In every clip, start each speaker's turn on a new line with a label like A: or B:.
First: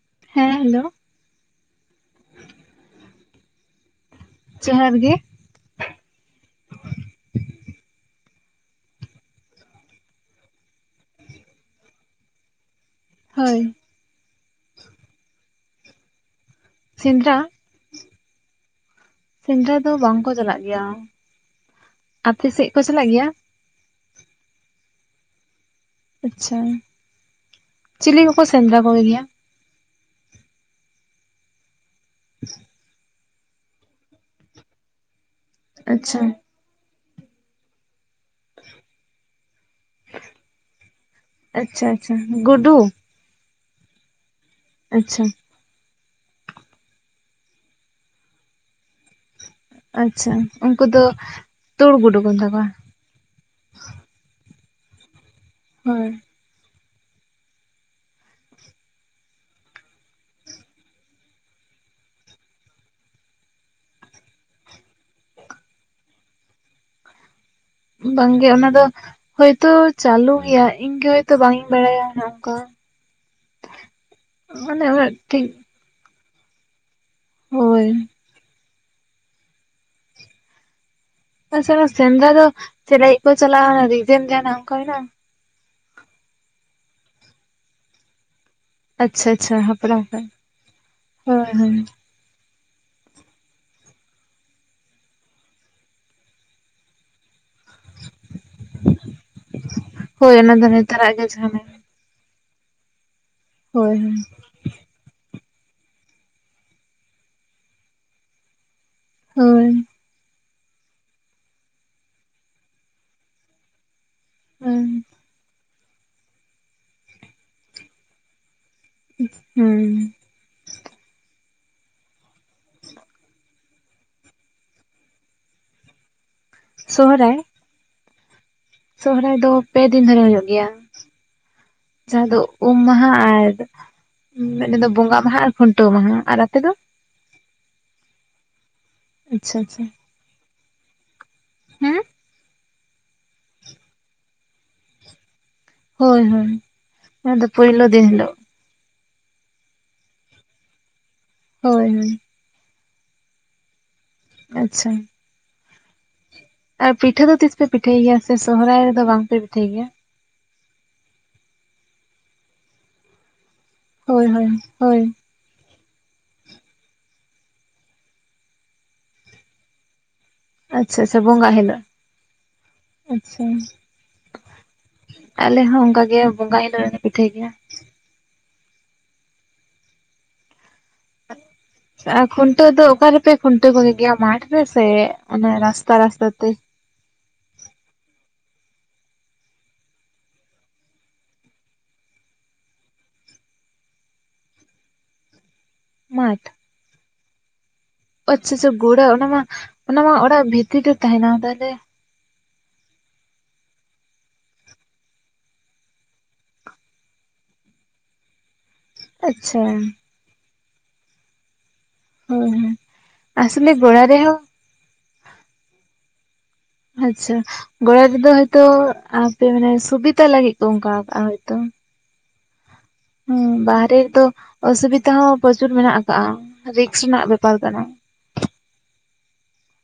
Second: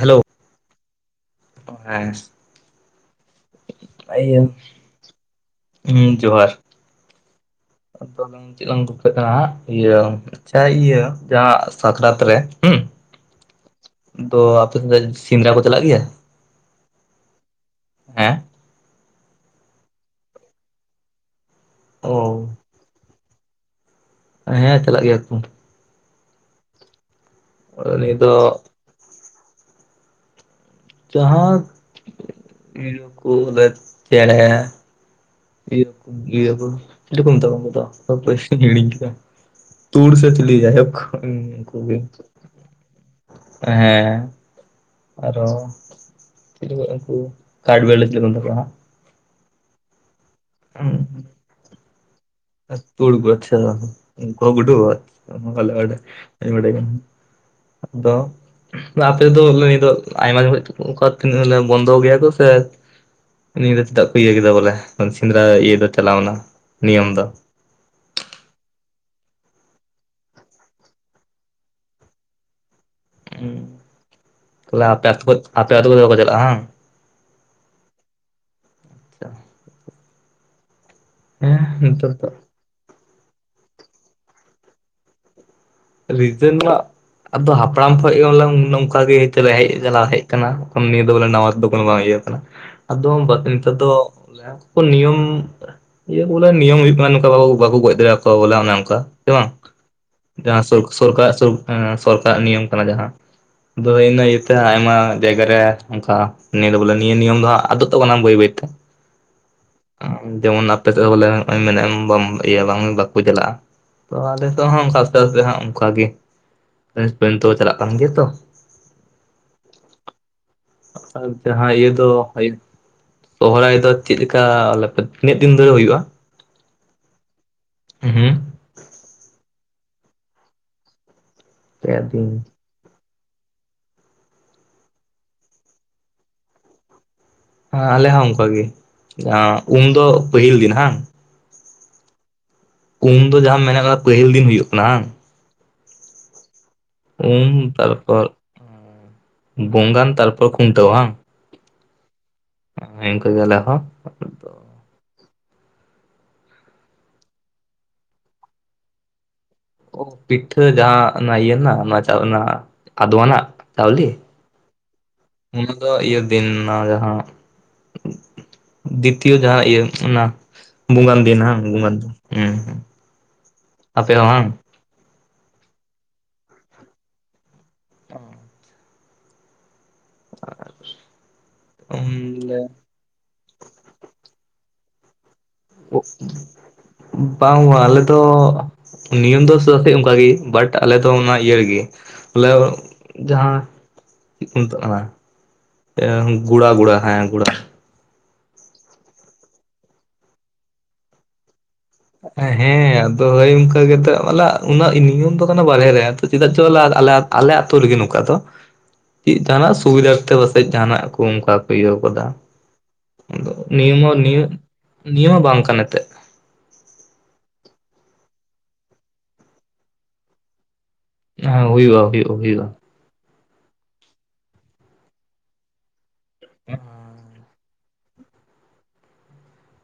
A: Hello,
B: ᱦᱮᱸ hello,
A: ᱦᱮᱸ, [unintelligible]
B: ᱡᱚᱦᱟᱨ ᱜᱮ᱾
A: ᱦᱩᱸ ᱡᱚᱦᱟᱨ᱾ ᱟᱫᱚᱝ ᱪᱮᱫ ᱞᱟᱝ ᱜᱚᱞᱯᱚ ᱮᱫ ᱛᱟᱦᱮᱸᱱᱟ ᱤᱭᱟᱹ ᱟᱪᱪᱷᱟ ᱤᱭᱟᱹ ᱡᱟᱦᱟᱸ ᱥᱟᱠᱨᱟᱛ ᱨᱮ ᱦᱩᱸ᱾
B: ᱦᱳᱭ,
A: ᱟᱫᱚ ᱟᱯᱮ ᱥᱮᱱ ᱫᱚ ᱥᱮᱸᱫᱽᱨᱟ ᱠᱚ ᱪᱟᱞᱟᱜ ᱜᱮᱭᱟ᱾
B: ᱥᱮᱸᱫᱽᱨᱟ,
A: ᱦᱮᱸ
B: ᱥᱮᱸᱫᱽᱨᱟ ᱫᱚ ᱵᱟᱝᱠᱚ ᱪᱟᱞᱟᱜ ᱜᱮᱭᱟ᱾
A: ᱚ
B: ᱟᱯᱮ ᱥᱮᱫ ᱠᱚ ᱪᱟᱞᱟᱜ ᱜᱮᱭᱟ᱾
A: ᱦᱮᱸ ᱪᱟᱞᱟᱜ ᱜᱮᱭᱟ ᱠᱚ᱾
B: ᱟᱪᱪᱷᱟ,
A: ᱱᱤᱭᱟᱹ
B: ᱪᱤᱞᱤ
A: ᱫᱚ
B: ᱠᱚᱠᱚ ᱥᱮᱸᱫᱽᱨᱟ ᱠᱚᱜᱮ ᱜᱮᱭᱟ᱾
A: ᱡᱟᱦᱟᱸ, ᱤᱭᱟᱹ ᱠᱚ ᱪᱮᱸᱬᱮ᱾ ᱤᱭᱟᱹ ᱠᱚ
B: ᱟᱪᱪᱷᱟ
A: ᱤᱭᱟᱹ ᱠᱚ ᱪᱮᱞᱮ ᱠᱚ ᱢᱮᱛᱟ ᱠᱚᱣᱟ ᱩᱱᱠᱩ ᱫᱚ, [unintelligible] ᱦᱤᱲᱤᱧ ᱠᱮᱫᱟ᱾ ᱛᱩᱲ ᱥᱮ ᱪᱮᱞᱮ ᱡᱟᱭᱦᱳᱜ ᱩᱱᱠᱩ
B: ᱟᱪᱪᱷᱟ
A: ᱜᱮ᱾
B: ᱟᱪᱪᱷᱟ ᱜᱩᱰᱩ
A: ᱦᱮᱸ᱾
B: ᱟᱪᱪᱷᱟ
A: ᱟᱨᱦᱚ, ᱪᱮᱞᱮ ᱩᱱᱠᱩ, ᱠᱟᱴᱵᱮᱲᱟᱞᱤ ᱪᱮᱞᱮ ᱠᱚ ᱢᱮᱛᱟ ᱠᱚᱣᱟ ᱦᱟᱸᱜ᱾
B: ᱟᱪᱪᱷᱟ, ᱩᱱᱠᱩ
A: ᱦᱟᱸᱜ
B: ᱫᱚ, ᱛᱩᱲ ᱜᱩᱰᱩ ᱠᱚ ᱢᱮᱛᱟ ᱠᱚᱣᱟ᱾
A: ᱛᱩᱲ ᱠᱚ ᱟᱪᱪᱷᱟ ᱩᱱᱠᱩ ᱦᱚᱸ ᱜᱩᱰᱩ ᱠᱚ ᱵᱟᱝ
B: ᱦᱳᱭ
A: ᱤᱧ ᱵᱟᱰᱟᱭ ᱠᱟᱱ ᱛᱟᱦᱮᱱᱟ᱾ ᱟᱜᱫᱚ, ᱞᱟᱦᱟ ᱛᱮᱫᱚ ᱱᱤᱛ ᱫᱚ ᱟᱭᱢᱟ ᱡᱚᱠᱷᱚᱡ ᱚᱠᱟ ᱵᱚᱱᱫᱚ ᱜᱮᱭᱟ ᱠᱚ ᱥᱮ? ᱱᱤᱭᱟᱹ ᱫᱚ ᱪᱮᱫᱟᱜ ᱠᱚ ᱤᱭᱟᱹ ᱠᱮᱫᱟ ᱵᱚᱞᱮ, ᱥᱮᱸᱫᱽᱨᱟ ᱤᱭᱟᱹ ᱫᱚ ᱪᱟᱞᱟᱣᱱᱟ ᱱᱤᱭᱚᱢ ᱫᱚ᱾
B: ᱵᱟᱝᱜᱮ ᱚᱱᱟ ᱫᱚ, ᱦᱚᱭᱛᱚ ᱪᱟᱹᱞᱩ ᱜᱮᱭᱟ᱾ ᱤᱧᱜᱮ ᱦᱚᱭᱛᱚ ᱵᱟᱝ ᱤᱧ ᱵᱟᱲᱟᱭᱟ ᱚᱱᱮ ᱚᱝᱠᱟ᱾
A: ᱦᱩᱸ
B: ᱩᱱᱟᱹᱜ
A: ᱛᱟᱦᱚᱞᱮ
B: ᱴᱷᱤᱠ
A: ᱟᱯᱮ ᱟᱛᱩ ᱠᱚᱫᱚ ᱵᱟᱠᱚ ᱪᱟᱞᱟᱜᱼᱟ ᱵᱟᱝ?
B: ᱦᱳᱭ᱾
A: ᱦᱮᱸ
B: ᱟᱪᱪᱷᱟ
A: ᱱᱮᱛᱟᱨ
B: ᱥᱮᱸᱫᱽᱨᱟ ᱫᱚ, ᱪᱮᱫ ᱞᱟᱜᱤᱫ ᱠᱚ ᱪᱟᱞᱟᱜ ᱟ ᱚᱱᱟ ᱨᱤᱡᱮᱱ ᱡᱟᱦᱟᱱᱟᱜ ᱚᱱᱠᱟ ᱢᱮᱱᱟᱜ-ᱟ᱾
A: ᱨᱤᱡᱮᱱ ᱢᱟᱜ, ᱟᱫᱚ ᱦᱟᱯᱲᱟᱢ ᱠᱷᱚᱡ ᱜᱮ ᱵᱚᱞᱮ ᱱᱚᱝᱠᱟ, ᱚᱱᱠᱟ ᱜᱮ
B: ᱟᱪᱪᱷᱟ ᱟᱪᱪᱷᱟ
A: ᱦᱮᱡ ᱠᱟᱱᱟ
B: ᱦᱟᱯᱲᱟᱢ
A: ᱦᱮᱡ
B: ᱠᱷᱚᱡ
A: ᱠᱟᱱᱟ ᱱᱤᱭᱟᱹ ᱫᱚ ᱵᱚᱞᱮ ᱱᱟᱣᱟ
B: ᱦᱳᱭ
A: ᱛᱮᱫᱚ
B: ᱦᱳᱭ
A: ᱠᱳᱱᱳ ᱵᱟᱝ ᱤᱭᱟᱹ ᱠᱟᱱᱟ᱾ ᱟᱫᱚ ᱱᱤᱛᱟᱨ ᱫᱚ ᱞᱟᱦᱟᱛᱮ ᱱᱤᱭᱚᱢ, ᱤᱭᱟᱹ ᱵᱚᱞᱮ ᱱᱤᱭᱚᱢ ᱦᱩᱭᱩᱜ ᱠᱟᱱᱟ ᱱᱚᱝᱠᱟ ᱵᱟᱠᱚ ᱜᱚᱡ ᱫᱟᱲᱮᱭᱟᱠᱚᱣᱟ ᱵᱚᱞᱮ ᱚᱱᱮ ᱚᱱᱠᱟ ᱥᱮ ᱵᱟᱝ?
B: [inaudible]
A: ᱡᱟᱦᱟᱸ
B: ᱱᱮᱛᱟᱨᱟᱜ ᱜᱮ ᱡᱷᱟᱢᱮᱞᱟ
A: [unintelligible] ᱠᱟᱜ ᱱᱤᱭᱚᱢ ᱠᱟᱱᱟ ᱡᱟᱦᱟᱸ, ᱟᱫᱚ
B: ᱦᱳᱭ
A: ᱤᱱᱟᱹ ᱤᱭᱟᱹᱛᱮ ᱟᱭᱢᱟ ᱡᱟᱭᱜᱟ ᱨᱮ ᱚᱱᱠᱟ ᱱᱤᱭᱟᱹ ᱫᱚ ᱵᱚᱞᱮ ᱱᱤᱭᱟᱹ ᱱᱤᱭᱚᱢ ᱫᱚ ᱦᱟᱜ ᱟᱫᱚᱜ ᱛᱟᱵᱚᱱᱟ ᱵᱟᱹᱭ ᱵᱟᱹᱭᱛᱮ ᱾
B: ᱦᱳᱭ ᱾
A: ᱡᱮᱢᱚᱱ ᱟᱯᱮ ᱥᱮᱫ ᱵᱚᱞᱮ ᱱᱚᱜᱼᱚᱭ ᱢᱮᱱᱮᱜ ᱟᱢ ᱵᱟᱢ ᱤᱭᱟᱹ ᱵᱟᱝ ᱵᱟᱠᱚ ᱪᱟᱞᱟᱜᱼᱟ ᱾ ᱛᱚ ᱟᱞᱮ ᱥᱮᱫ ᱦᱚᱸ ᱚᱱᱠᱟ ᱟᱥᱛᱮ ᱟᱥᱛᱮ ᱦᱟᱜ ᱚᱱᱠᱟ ᱜᱮ, [unintelligible] ᱫᱚ ᱪᱟᱞᱟᱜ ᱠᱟᱱ ᱜᱮᱭᱟ ᱛᱚ ᱾
B: ᱦᱩᱸ ᱾
A: ᱟᱨ ᱡᱟᱦᱟᱸ ᱤᱭᱟᱹ ᱫᱚ
B: [inaudible]
A: ᱥᱚᱦᱚᱨᱟᱭ ᱫᱚ ᱪᱮᱫ ᱞᱮᱠᱟ [unintelligible] ᱛᱤᱱᱟᱹᱜ ᱫᱤᱱ ᱫᱷᱚᱨᱮ ᱦᱩᱭᱩᱜᱼᱟ?
B: ᱥᱚᱦᱨᱟᱭ ᱾
A: ᱦᱩᱸ ᱦᱩᱸ ᱾
B: ᱥᱚᱦᱨᱟᱭ ᱫᱚ ᱯᱮ ᱫᱤᱱ ᱫᱷᱚᱨᱮ ᱦᱩᱭᱩᱜ ᱜᱮᱭᱟ,
A: ᱯᱮ
B: ᱡᱟᱦᱟᱸ ᱫᱚ
A: ᱫᱤᱱ
B: ᱩᱢ ᱢᱟᱦᱟ ᱟᱨ ᱢᱮᱫᱴᱮᱱ ᱫᱚ ᱵᱚᱸᱜᱟ ᱢᱟᱦᱟ ᱟᱨ ᱠᱷᱩᱱᱴᱟᱹᱣ ᱢᱟᱦᱟ, ᱟᱨ ᱟᱯᱮ ᱫᱚ?
A: ᱦᱮᱸ ᱟᱞᱮ ᱦᱚᱸ ᱚᱱᱠᱟ ᱜᱤ, ᱡᱟᱦᱟ
B: ᱟᱪᱪᱷᱟ ᱟᱪᱪᱷᱟ
A: ᱩᱢ ᱫᱚ ᱯᱟᱹᱦᱤᱞ ᱫᱤᱱ ᱦᱟᱝ?
B: ᱦᱮᱸ
A: ᱩᱢ ᱫᱚ ᱡᱟᱦᱟᱸᱢ ᱢᱮᱱᱮᱫ ᱠᱟᱱᱟ ᱯᱟᱹᱦᱤᱞ ᱫᱤᱱ ᱦᱩᱭᱩᱜ ᱠᱟᱱᱟ ᱦᱟᱝ?
B: ᱦᱳᱭ ᱦᱳᱭ ᱚᱱᱟ ᱫᱚ
A: ᱩᱢ
B: ᱯᱳᱭᱞᱳ ᱫᱤᱱ
A: ᱛᱟᱨᱯᱚᱨ
B: ᱦᱤᱞᱳᱜ ᱾
A: ᱵᱚᱸᱜᱟᱱ ᱛᱟᱨᱯᱚᱨ ᱠᱷᱩᱱᱴᱟᱹᱣ ᱦᱟᱝ?
B: ᱦᱳᱭ ᱦᱳᱭ ᱾
A: ᱤᱱᱠᱟᱹ ᱜᱮ ᱟᱞᱮ ᱦᱚᱸ ᱾
B: ᱟᱪᱪᱷᱟ ᱾ ᱟᱨ ᱯᱤᱴᱷᱟᱹ ᱫᱚ ᱛᱤᱥ ᱯᱮ ᱯᱤᱴᱷᱟᱹᱭ ᱜᱮᱭᱟ? ᱥᱮ ᱥᱚᱦᱚᱨᱟᱭ ᱨᱮᱫᱚ ᱵᱟᱝ ᱯᱮ ᱯᱤᱴᱷᱟᱹᱭ ᱜᱮᱭᱟ?
A: ᱚ ᱯᱤᱴᱷᱟᱹ ᱡᱟᱦᱟᱸ ᱚᱱᱟ ᱤᱭᱟᱹ ᱱᱟᱜ ᱚᱱᱟ ᱪᱟᱣ ᱚᱱᱟ ᱟᱫᱣᱟ ᱱᱟᱜ ᱪᱟᱣᱞᱮ
B: ᱦᱳᱭ ᱦᱳᱭ ᱾
A: ᱚᱱᱟ ᱫᱚ ᱤᱭᱟᱹ ᱫᱤᱱ ᱚᱱᱟ ᱡᱟᱦᱟᱸ ᱫᱤᱛᱤᱭᱚ ᱡᱟᱦᱟᱸ ᱤᱭᱟᱹ ᱚᱱᱟ
B: ᱟᱪᱪᱷᱟ ᱟᱪᱪᱷᱟ
A: ᱵᱚᱸᱜᱟᱱ ᱫᱤᱱ
B: ᱵᱚᱸᱜᱟᱜ
A: ᱦᱟᱝ
B: ᱦᱤᱞᱳᱜ
A: ᱵᱚᱸᱜᱟᱱ ᱫᱤᱱ ᱦᱩᱸ ᱦᱩᱸ,
B: ᱟᱪᱪᱷᱟ
A: ᱟᱯᱮ ᱦᱚᱸ ᱦᱟᱝ?
B: ᱟᱞᱮ ᱦᱚᱸ ᱚᱱᱠᱟ ᱜᱮ ᱵᱚᱸᱜᱟ ᱦᱤᱞᱳᱜ ᱞᱮ ᱯᱤᱴᱷᱟᱹᱭ ᱜᱮᱭᱟ ᱾
A: [inaudible] [inaudible] ᱩᱢᱞᱮ
B: ᱠᱷᱩᱱᱴᱟᱹᱣ ᱫᱚ ᱚᱠᱟ ᱨᱮᱯᱮ ᱠᱷᱩᱱᱴᱟᱹᱣ ᱠᱚᱜᱮ ᱜᱮᱭᱟ ᱢᱟᱴᱷ ᱨᱮ ᱥᱮ ᱚᱱᱟ ᱨᱟᱥ
A: ᱵᱟᱝ ᱵᱟᱝ ᱟᱞᱮ ᱫᱚ ᱱᱤᱭᱚᱢ ᱫᱚ [unintelligible] ᱚᱱᱠᱟᱜᱮ ᱵᱟᱴ ᱟᱞᱮ ᱫᱚ ᱚᱱᱟ ᱤᱭᱟᱹ ᱨᱮᱜᱮ ᱵᱚᱞᱮ ᱡᱟᱦᱟᱸ ᱪᱮᱫ ᱠᱚ ᱢᱮᱛᱟᱜ ᱠᱟᱱᱟ ᱮ
B: ᱢᱟᱴᱷ
A: ᱜᱩᱲᱟ ᱜᱩᱲᱟ ᱦᱮᱸ ᱜᱩᱲᱟ ᱾
B: ᱟᱪᱪᱷᱟ ᱟᱪᱷᱟ ᱜᱳᱲᱟ ᱚᱱᱟ ᱢᱟ ᱚᱱᱟ ᱢᱟ ᱚᱲᱟᱜ ᱵᱷᱤᱛᱤᱨ ᱨᱮ ᱛᱟᱦᱮᱱᱟ ᱛᱟᱦᱚᱞᱮ
A: ᱦᱮᱸ ᱟᱫᱚ ᱦᱳᱭ ᱚᱱᱠᱟ ᱜᱮᱛᱚ [unintelligible] ᱩᱱᱟᱹᱜ ᱱᱤᱭᱚᱢ ᱫᱚ ᱠᱟᱱᱟ ᱵᱟᱨᱦᱮ ᱨᱮ ᱪᱮᱫᱟᱜ ᱪᱚ ᱟᱞᱮ ᱟᱞᱮ ᱟᱞᱮ ᱟᱛᱳ ᱨᱮᱜᱮ ᱱᱚᱝᱠᱟ ᱫᱚ, ᱪᱮᱫ
B: ᱟᱪᱪᱷᱟ
A: ᱡᱟᱦᱟᱱᱟᱜ
B: ᱦᱳᱭ
A: ᱥᱩᱵᱤᱫᱷᱟ ᱛᱮ ᱯᱟᱥᱮᱡ ᱡᱟᱦᱟᱱᱟᱜ ᱠᱚ ᱚᱱᱠᱟ ᱤᱭᱟᱹ ᱠᱟᱫᱟ
B: ᱦᱳᱭ
A: ᱮᱱᱫᱚ
B: ᱟᱥᱚᱞᱮ
A: ᱱᱤᱭᱟᱹ
B: ᱜᱚᱲᱟ
A: ᱢᱟ
B: ᱨᱮᱦᱚᱸ
A: ᱱᱤᱭᱟᱹ ᱱᱤᱭᱟᱹ ᱢᱟ ᱵᱟᱝ ᱠᱟᱱ ᱮᱱᱛᱮᱫ ᱾
B: ᱟᱪᱪᱷᱟ ᱜᱳᱲᱟ ᱨᱮᱫᱚ ᱦᱚᱭᱛᱚ ᱟᱯᱮ ᱢᱟᱱᱮ ᱥᱩᱵᱤᱛᱟ ᱞᱟᱹᱜᱤᱫ ᱾ ᱛᱚ ᱚᱝᱠᱟ ᱟᱠᱟᱜ-ᱟ ᱾
A: ᱦᱮᱸ ᱦᱩᱭᱩᱜᱼᱟ ᱦᱩᱭᱩᱜᱼᱟ ᱦᱩᱭᱩᱜᱼᱟ ᱾
B: ᱦᱮᱸ ᱵᱟᱦᱨᱮ ᱨᱮᱫᱚ ᱚᱥᱩᱵᱤᱛᱟ ᱦᱚᱸ ᱯᱚᱪᱩᱨ ᱢᱮᱱᱟᱜ ᱟᱠᱟᱜ-ᱟ ᱨᱤᱠᱥ ᱨᱮᱱᱟᱜ ᱵᱮᱯᱟᱨ ᱠᱟᱱᱟ ᱾